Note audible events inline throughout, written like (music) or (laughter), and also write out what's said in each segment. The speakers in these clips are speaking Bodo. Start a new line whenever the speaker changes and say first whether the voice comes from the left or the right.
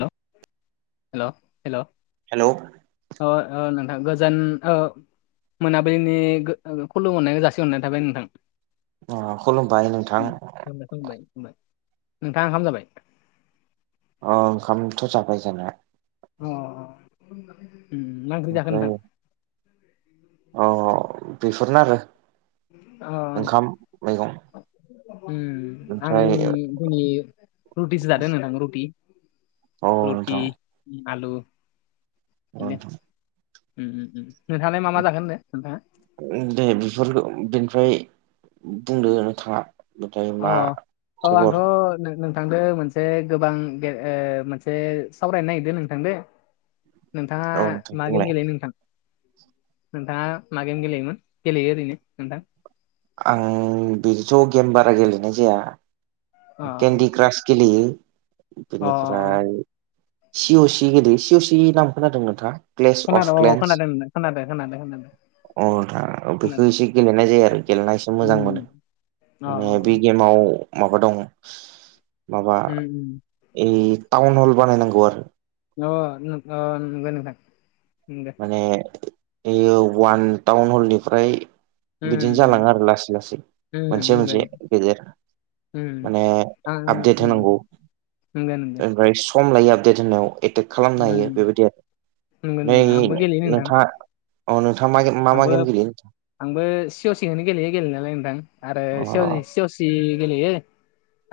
left: हेल हेल हेल,
right: हेल
left: औ औ नोंथां गोजान ओ मोनाबिलिनि खुलुम हरनायखो जासि हरनाय थाबाय नोंथां।
right: अऐ खुलुमबाय नोंथां।
left: नोंथांङा ओंखाम जाबाय?
right: ओ ओंखामथ' जाबाय जानाया।
left: अ'। मा ओंख्रि जाखो
right: ओमफ्राय
left: नोंथां?
right: अ बेफोरनो आरो
left: अ
right: ओंखाम मैगं
left: ओम आं
right: ओमफ्राय
left: दिनै रुटिसो जादों नोंथां आं रुटि
right: औ
left: रुटि
right: नोंथां
left: आलु
right: औ
left: बिदिनो ओम ओम नोंथाङाला मा मा जाखो? दे नोंथांङा।
right: दे बेफोरखौ बेनिफ्राय बुंदो नोंथांङा
left: अ औ आंथ' नोंथांदों मोनसे गोबां मोनसे सावरायनो नागिरदों नोंथांजों। नोंथांङा
right: औ नोंथां
left: मा गेम
right: बुंलाय
left: गेलेयो नोंथां? नोंथांङा मा गेम गेलेयोमोन गेलेयो ओरैनो नोंथां?
right: आं बिदिथ' गेम बारा गेलेनाय जाया
left: अ
right: केन्दि क्रास गेलेयो
left: अ
right: बेनिफ्राय, सिअ सि गेलेयो सिअ सि नाम खोनादों नोंथांङा?
left: खोनादों औ खोनादों नोंथां खोनादों खोनादों खोनादों
right: अ नोंथां बेखौ
left: खोनादों
right: एसे गेलेनाय जायो आरो गेलेना एसे मोजां मोनो।
left: उम अ
right: माने बे गेमाव माबा दं माबा
left: उम उम
right: ओ टाउन हल बानायनांगौ आरो।
left: अ अ नंगो नोंथां।
right: माने बेयो वान टाउन हलनिफ्राय
left: उम
right: बिदिनो
left: उम
right: जालांङो आरो लासै लासै
left: उम
right: मोनसे
left: नंगौ
right: मोनसे गदेर
left: उम
right: माने आपडेट होनांगौ।
left: नंगो नोंथां।
right: ओमफ्राय सम लायो आपडेट होनायाव एटेक खालामनो हायो
left: उम
right: बेबायदि आरो।
left: नंगौ
right: नै
left: नंगौ आंबो गेलेयो नोंथां
right: नोंथाङा मा मा
left: आंबो
right: गेम गेलेयो?
left: आंबो सिअ सिनखोनो गेलेयो गेलेनायालाय नोंथां आरो
right: अ
left: सि सिअ सि गेलेयो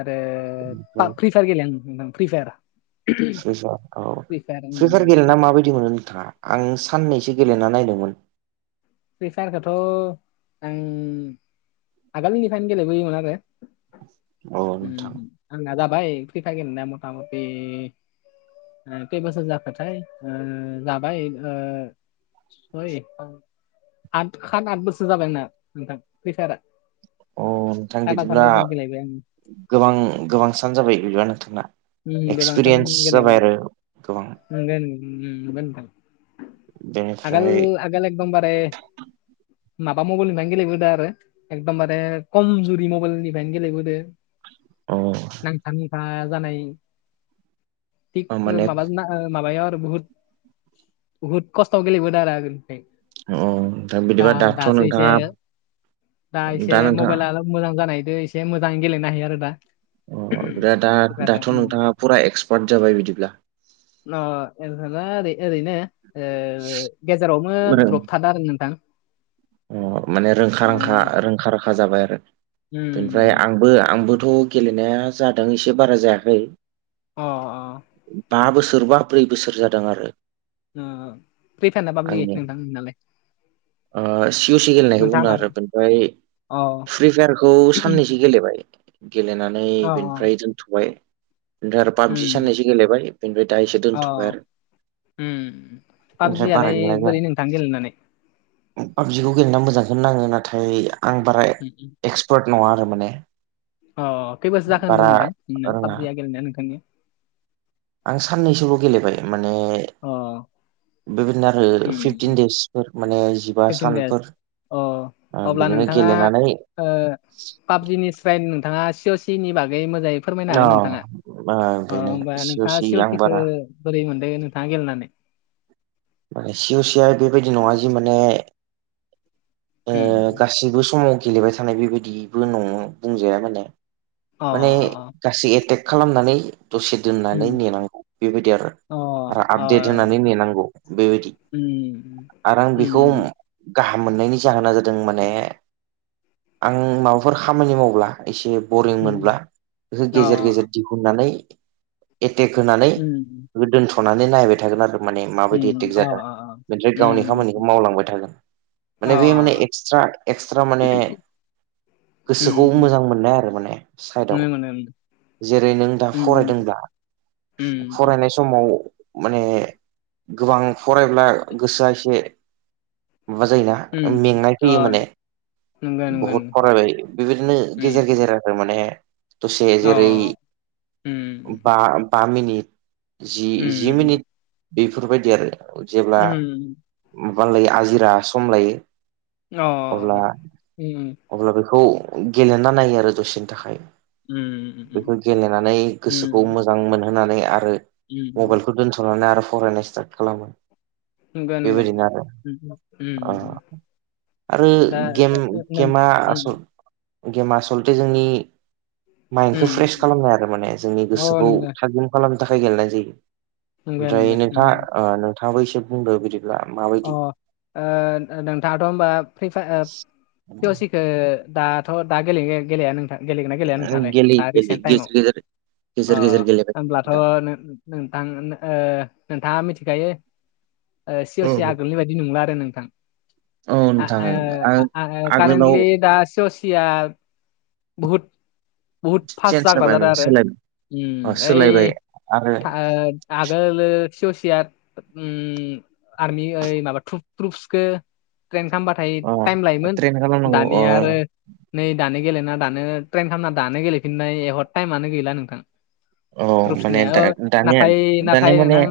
left: आरो
right: ओमफ्राय
left: फ्रि फायार गेले आं नोंथां फ्रि फायार
right: फार औ
left: फ्रि फायार
right: फ्रिफायार
left: उम
right: गेलेना माबायदि मोनो नोंथाङा आं साननैसो गेलेना नायदोंमोन
left: फ्रि फायारखौथ' आं आगोलनिफ्रायनो गेलेबोयोमोन आरो
right: औ नोंथां
left: आंना जाबाय फ्रिफायगोन होननाय मथा मथि खै बसोर जाखोथाय जाबाय (unintelligible) आद सात आथ बोसोर जाबायना नोंथां फैसारा
right: अ नोंथां बिदिब्ला
left: गेलेबाय आङो
right: गोबां सान जाबाय बिदिबा नोंथांना।
left: उम
right: एक्सपिरियेन्स जाबाय आरो गोबां।
left: बे
right: बेनिफ्राय
left: आगोल एदम बारे माबा मबेल लानो गेलेबोदों आरो एकदमबारे खमजुरि मबाइलनिफ्रायनो गेलेबोदो
right: अ
left: नांथा नांथा जानाय थिग
right: माने
left: माबा
right: अ
left: ना माबायाव आरो बुहुत बुहुत खस्थआव गेलेबोदों आरो आगोलनिफ्राय
right: नोंथां
left: दा
right: बिदिबा दाथ'
left: दसे इसे
right: नोंथाङा
left: दा इसे मबाइल आल मोजां जानायदो एसे मोजाङै गेलेनो हायो आरो दा
right: अ ओमफ्राय दा
left: गथ'फ्रानो।
right: दाथ'
left: उम।
right: नोंथाङा फुरा एक्सपार्ट जाबाय बिदिब्ला
left: (unintelligible) ओ ओरैनो ओ गेजेरावनो द्रप थादों आरो नोंथां
right: अ माने रोंखा
left: ओ
right: रोंखा रोंखा राखा जाबाय आरो बेनिफ्राय
left: उम
right: आंबो आंबोथ' गेलेनाया जादों एसे बारा जायाखै
left: अ अ
right: बा बोसोर बा ब्रै बोसोर जादों आरो
left: ओ फैथारना माबादि जायो
right: आंनिया
left: नोंथां नोंनालाय?
right: ओ सिअ सि गेलेनायखौ
left: नोंथाङा
right: बुंदों आरो
left: मागोन
right: बेनिफ्राय
left: अ
right: फ्रि फायारखौ साननसो गेलेबाय गेलेनानै
left: अ
right: बिनिफ्राय दोनथ'बाय ओमफ्राय आरो
left: उम
right: पाबजि सानैसो गेलेबाय बेनिफ्राय दा एसे दोनथ'बाय
left: अ
right: आरो ओमफ्राय बारा
left: पाबजियालाय
right: गेलेनाय
left: बोरै
right: जाया
left: नोंथां गेलेनानै
right: पाबजिखौ गेलेना मोजांखौ नाङो नाथाय आं बारा
left: उम
right: एक्सपार्ट नङा आरो माने
left: अ खैबारासो जाखोन होनदों
right: बारा
left: नोंथां नों
right: रोङा
left: पाबजिया गेलेनाया नोंथांनिया
right: आं साननैसोबो गेलेबाय माने
left: अ
right: बिन आरो
left: उम
right: फिफटिन दसफोर माने एबा
left: फिफटिन देस
right: सानफोर बिदिनो गेलेनानै
left: पाबजिनिफ्राय नोंथाङा सि अ सि नि बागै मोजाङै फोरमायनो
right: अ
left: हागोन नोंथाङा
right: ओ
left: अ
right: बेनो
left: होनोमबा
right: सिअ
left: नोंथाङा
right: सि आं
left: सिवलटििखौो
right: बारा
left: बोरै मोनदों नोंथाङा गेलेनानै
right: माने सि असेया बेबायदि नङा जि माने
left: उम
right: गाससिबो समाव गेलेबाय थानाय बेबायदिबो नङा बुंजाया माने
left: अ
right: माने
left: अ अ
right: गासै एटेक खालामनानै दसे दोननानै
left: उम
right: नेनांगौ बेबायदि आरो
left: अ अ
right: आपडेट होनानै नेनांगौ बेबायदि
left: उम
right: आरो आं
left: उम
right: बेखौ गाहाम मोननायनि जाहोना जादों माने आं माबाफोर खामानि मावब्ला एसे बरिं
left: उम
right: मोनब्ला बेखौ
left: अ
right: गेजेर गेजेर दिहुननानै एटेक होनानै
left: उम
right: दोनथ'नानै नायबाय थागोन आरो माने मा माबायदि
left: उम
right: एटेक
left: अ
right: जादों
left: अ
right: बेनिफ्राय गावनि
left: उम
right: खामानिखौ मावलांबाय थागोन
left: अ
right: माने बे माने एक्सरा एक्सरा माने
left: उम
right: गोसोखौ
left: उम
right: मोजां मोननाय आरो माने
left: नुनो
right: साइदआव
left: मोनो उम
right: जेरै नों दा फरायदोंब्ला
left: उम उम
right: फरायनाय समाव माने गोबां फरायब्ला गोसोआ एसे माबा जायोना
left: उम
right: मेंनाय
left: अ
right: फैयो माने
left: नंगौ नंगौ
right: बहुद
left: नंगौ
right: फरायबाय बेबायदिनो गेजेर
left: उम
right: गेजेर आरो माने दसे
left: अ
right: जेरै
left: उम
right: बा बा मिनिट जि जि मिनिट बेफोरबायदि आरो जेब्ला माबालायो आजिरा सम लायो
left: अ
right: अब्ला अब्ला बेखौ गेलेना नायो आरो दसेनि थाखाय बेखौ गेलेनानै गोसोखौ मोजां मोनहोनानै आरो मबाइलखौ दोनथ' सनानै आरो फरायनाय स्टार्ट खालामो
left: गानो
right: बेबायदिनो आरो
left: गानो
right: ओ आरो गेम गेमा आसल गेमा आसलथे जोंनि माइन्डखौ फ्रेस खालामनाय आरो माने जोंनि गोसोखौ थागिम खालामनो थाखाय गेलेनाय जायो ओमफ्राय
left: नंगौ. उम,
right: नोंथाङा नोंथाङाबो एसे बुंदो बिदिब्ला माबा
left: अ ओ नोंथाङाथ' होमबा फै ओ दाथ' दा गे गेलेया नों गेलेगोना गेलेया नोंथांलाय
right: गेले
left: दा
right: गेले
left: रिसेन्ट टाइमाव
right: गेजेर गेजेर
left: अ
right: गेजेर गेजेर गेलेबाय
left: होमब्लाथ'
right: थायो
left: नोंथां नोंथाङा मिथिखायो ए
right: नोंथां
left: आगोलनि बायदि नंला आरो नोंथां
right: औ नोंथां आं
left: (unintelligible)
right: आगोलाव
left: कारेनलि दा सिया बहुद बुहुद फास्ट
right: चेन्ज
left: जाग्रा जादों
right: जाबायमोन
left: आरो
right: सोलायबाय सोलायबाय
left: ओइ
right: आरो
left: ओ आगोलो सेवसेया आरमि ओइ माबा रुफसखौ ट्रेन खालामबा थाय टाइम
right: अ
left: लायोमोन
right: ट्रेन खालामनांगौ अ
left: दानिया आरो नै दानो गेलेना दानो ट्रेन खालामना दानो गेलेफिननाय एहर टाइमानो गैला नोंथां
right: औ माने
left: द्रुसनिया
right: दा दानिया
left: नाथाय
right: दानिया
left: नाथाय
right: माने
left: नोंथां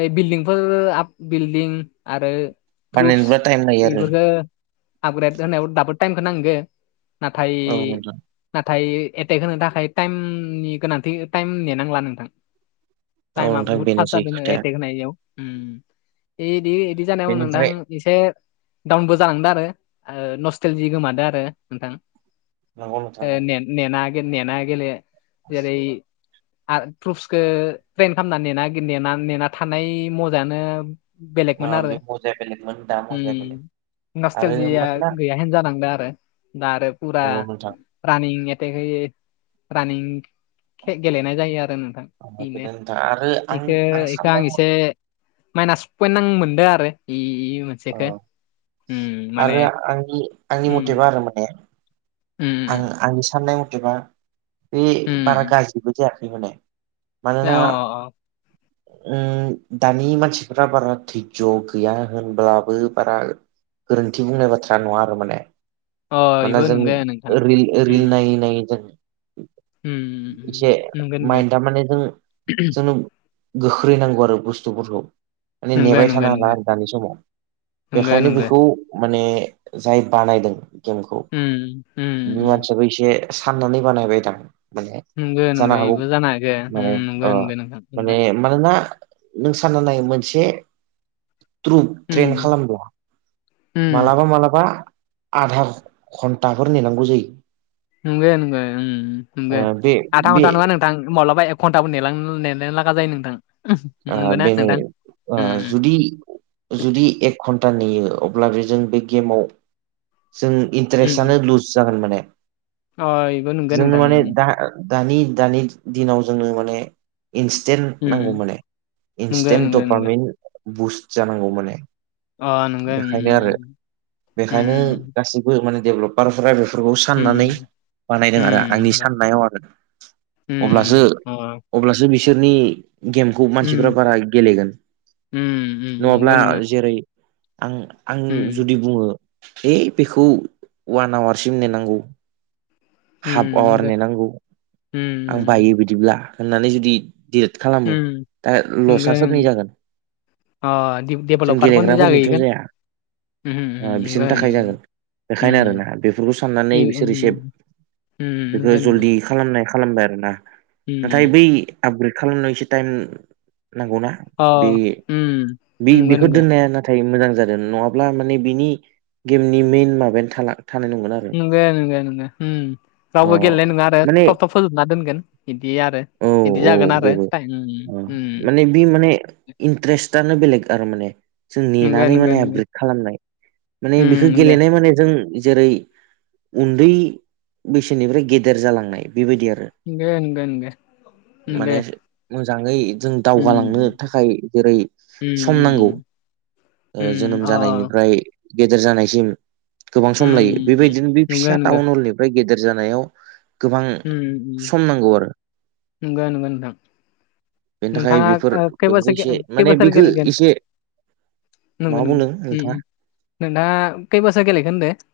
left: बे बिल्डिंफोर आ बिल्डिं आरो प्र्रुपस
right: बानायनोब्ला टाइम लायो आरो
left: बेफोरखो आपग्रेड होनायाव दाबो टाइमखौ नांगो नाथाय
right: औ नोंथां
left: नाथाय एटेक होनो थाखाय टाइमनि गोनांथि टाइम नेेनांला नोंथां
right: औ
left: टाइमा
right: नोंथां
left: बुहुत फास
right: बेनोसै
left: जादों
right: खोथाया
left: एटेक होनायायाव बिदि बिदि जानायाव नोंथां
right: बेनिफ्राय
left: एसे डाउनबो जालांदों आरो नस्टेलजि गोमादो आरो नोंथां
right: नंगौ नोंथां औ
left: ने नेना गेल नेना गेले जेरै आरो प्र्रुफसखौ ट्रेन खालामना नेनाना नेना थानाय मजानो बेलेगमोन
right: ओ
left: आरो
right: बे मजाया बेलेगमोन दा मजाया बेलेग आरो
left: नस्टेल जिया
right: मानोना
left: गैयाहनो जानांदों आरो दा आरो फुरा
right: औ नोंथां
left: रानिं ए ग रानिं गेलेनाय जायो आरो नोंथां
right: औ
left: बेनो
right: नोंथां आरो आं
left: बेखौ बेखौ आं
right: साननाय
left: एसे माइनास पइन्ट आं मोनदों आरो इ मोन
right: अ आरो आंनि आंनि
left: उम
right: मथेबा आरो माने
left: उम
right: आं आंनि साननाय मथेबा बे
left: उम
right: बारा
left: उम
right: गाज्रिबो जायाखै माने
left: अ
right: मानोना
left: (inaudible)
right: उम दानि मानसिफ बारा धैज' गैया होनब्लाबो बारा गोरोन्थि बुंनाय बाथ्रा नङा आरो माने
left: अ इब
right: मानोना
left: नोंगाय
right: जों रिल रिल नायै नायै जों इसे
left: नंगौ नंगौ
right: माइन्डा माने जों जोंनो गोख्रैनांगौ आरो बुस्थुफोरखौ माने
left: नंगौ
right: नेबाय थानो हाला आरो दानि समाव
left: नंगौ
right: बेखायनो
left: नंगौ
right: बेखौ माने जाय बानायदों गेमखौ
left: उम होम
right: बे मानसियाबो एसे साननानै बानायबाय दां माने
left: नंगौ नंगौ
right: जानो हागौ
left: बेबो जानो हागौ
right: माने
left: नंगौ
right: ओ
left: नंगौ नोंथां
right: माने मानोना नों सानना नाय मोनसे ट्रु ट्रें
left: नंगौ
right: खालामदों मालाबा मालाबा आधा घन दाहर नेनांगौ जायो।
left: नोगो नोंगो ऐम
right: ओ
left: नोंगो
right: बे
left: आथा
right: बे
left: गनथा नङा नों था माब्लाबा एक घन्टाबोनो नेलांनो नेनो लागा जायो नोंथां।
right: आ
left: नंगौना
right: बे
left: नोंथां
right: नोङो
left: उम
right: जुदि जुदि एक घन्टा नेयो अब्ला बेजों बे गेमाव जों
left: उम उम
right: इन्टारेस्टआनो लुज जागोन माने
left: अ बेबो नंगौ
right: जों
left: नोंथां
right: माने दा
left: उम
right: दानि दानि दिनाव जोंनो माने इन्सटेन्ट नांगौ
left: उम
right: माने।
left: नंगौ
right: इन्स्टेन्ट
left: नंगौ नंगौ
right: टपामेन्ट बुस्ट जानांगौ माने।
left: अ नंगौ
right: बेखायनो आरो बेखायनो
left: उम
right: गासैबो माने डेभेलप बारफोरा बेफोरखौ
left: उम
right: साननानै बानायदों आरो आंनि
left: उम
right: साननायाव आरो। अब्लासो
left: उम उम अ
right: अब्लासो बिसोरनि गेम खौ मानसिफ्रा
left: उम
right: बारा गेलेगोन
left: उम उम नंगौ
right: नङाब्ला
left: नंगौ
right: जेरै आं आं
left: उम
right: जुदि बुङो है बेखौ अवान आवारसिम नेनांगौ
left: उम
right: हाफ आवार
left: नंगौ
right: नेनांगौ आं
left: उम
right: बायो बि दिब्ला होननानै जुदि डियेट खालामो
left: उम
right: दा
left: नंगौ
right: लसआ सोरनि जागोन
left: अ
right: जों
left: डेभेलपारफोरनि
right: गेलेग्राफोरनिथ'
left: जाहैगोन
right: जाया।
left: उम
right: ओ
left: नंगौ
right: बिसोरनि थाखाय जागोन बेखायनो आरो
left: उम
right: ना बेफोरखौ साननानै बिसोर एसे
left: उम उम
right: बेखौ
left: नोंगो नोंगो।
right: जल्दि खालामनाय खालामबाय आरोना नाथाय बै आपग्रेद खालामनायाव एसे टाइम नांगौना
left: अ
right: बे
left: उम
right: बे
left: नंगौ
right: बेखौ
left: नंगौ
right: दोननायनो थाय मोजां जादों नङाब्ला माने बिनि गेमनि मेइन माबायानो थाला थानाय नंगोना
left: नोंगो नोंगो होम।
right: अ
left: रावबो गेलेनाय नङा आरो
right: माने
left: थब थब फोजोबना दोनगोन इदि आरो।
right: औ
left: बिदि
right: औ
left: जागोन आरो
right: बेबो
left: टाइमनि
right: ओ
left: उम
right: माने बि माने इन्ट्रेस्टानो बेलेग आरो माने जों
left: नंगो
right: नेनानै
left: नंगो
right: माने
left: नंगो
right: आपग्रेद खालामनाय माने
left: उम
right: बेखौ
left: नंगो
right: गेलेनाय माने जों जेरै उन्दै बैसोनिफ्राय गेदेर जालांनाय बेबायदि आरो
left: नोंगो नोंगो नोंगो नोंगो।
right: माने मोजाङै जों दावगालांनो थाखाय जेरै
left: उम
right: सम नांगौ
left: उम
right: ओ
left: उम
right: जोनोम
left: अ अ
right: जानायनिफ्राय गेदेर जानायसिम गोबां
left: उम
right: सम लायो बेबायदिनो बे
left: नंगो
right: फिसा
left: नंगो
right: टाउन हलनिफ्राय गेदेर जानायाव गोबां
left: उम उम
right: सम नांगौ आरो
left: नोंगो नोंगो नोंथां।
right: बेनि थाखाय
left: नोंथाङा
right: बेफोर
left: खै
right: बेफोरखौ
left: बोसोर
right: एसे
left: खै
right: माने
left: बेसोर
right: बेखौ
left: गेलेगोन?
right: एसे मा
left: नोंगो नोंगो
right: बुंदों
left: उम
right: नोंथाङा
left: उम। नोंथाङा खै बोसोर गेलेगोन होनदों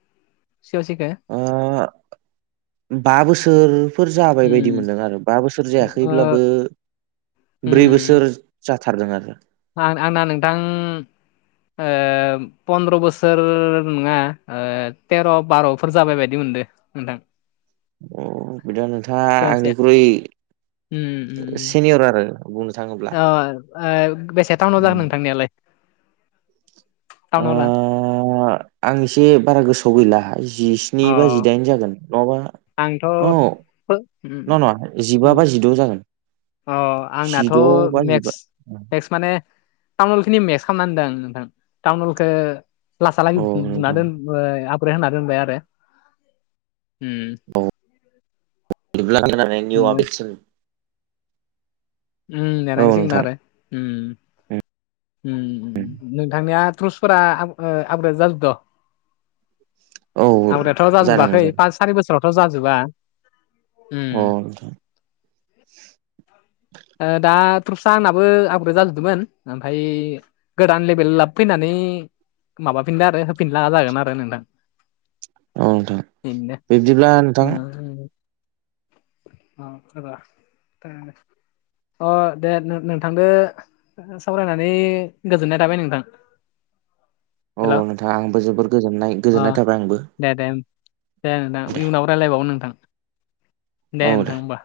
left: सि अ सिखो?
right: ओ बा बोसोर फोर जाबाय बायदि
left: उम
right: मोन्दों आरो बा बोसोर
left: ओ
right: जायाखैब्लाबो ब्रै बोसोर जाथारदों आरो
left: आ आंना नोंथां ओ पन्द्र' बोसोर नङा थेर' बार'फोर जाबाय बायदि मोनदो। नोंथां।
right: अ बिदा नोंथाङा
left: सासेया
right: आंनिख्रुइ
left: उम उम उम
right: सिनियर आरो बुंनो थाङोब्ला
left: अ ओ बेसे टाउनाव जाखो नोंथांनियालाय (unintelligible)
right: ओ आं एसे बारा गोसोआव गैला जि जिस्नि
left: अ
right: बा जिदाइन जागोन नङाबा
left: आंथ'
right: औ
left: (unintelligible)
right: नङा - नङा जिबा बा जिद' जागोन।
left: अ आंनाथ'
right: जिद' बा
left: नेक्स
right: जिबा
left: नेक्स माने टाउनहल खिनि मेक्स खालामना दोनदों आं नोंथां। टाउनहलखो क्लासा लागै
right: औ
left: बुना
right: नोंथां
left: दोन आबग्रेट होना दोनबाय आरो उम।
right: औ बिदिब्ला होनानै निउ आबेसिन
left: उम
right: औ
left: नेनांसिगोन
right: नोंथां
left: आरो उम उम नोंथांनिया त्रुसफोरा आप ओ आपग्रेड जाजोबदो?
right: औ
left: आबग्रेथ'
right: जादों
left: जाजोबाखै
right: जादों
left: पास सारि बोसोरावथ' जाजोबा
right: अ
left: उम
right: नोंथां
left: ओ दा (unintelligible) आंनाबो आपग्रेड जाजोबदोंमोन ओमफ्राय गोदान लेबेल लाबो फैनानै माबाफिनला आरो होफिनला जागोन आरो नोंथां
right: औ नोंथां
left: बिदिनो
right: बिब्दिब्ला नोंथां
left: (unintelligible) अ दे नों- नोंथांदो सावरायनानै गोजोननाय थाबाय नोंथां।
right: औ,
left: हेल'
right: नोंथाङा आंबो जोबोर गोजोननाय -
left: अ
right: गोजोननाय थाबाय आंबो।
left: दे दे दे नोंथां
right: दे
left: इयुनाव रायज्लायबावगोन नोंथां। दे नोंथां होमबा।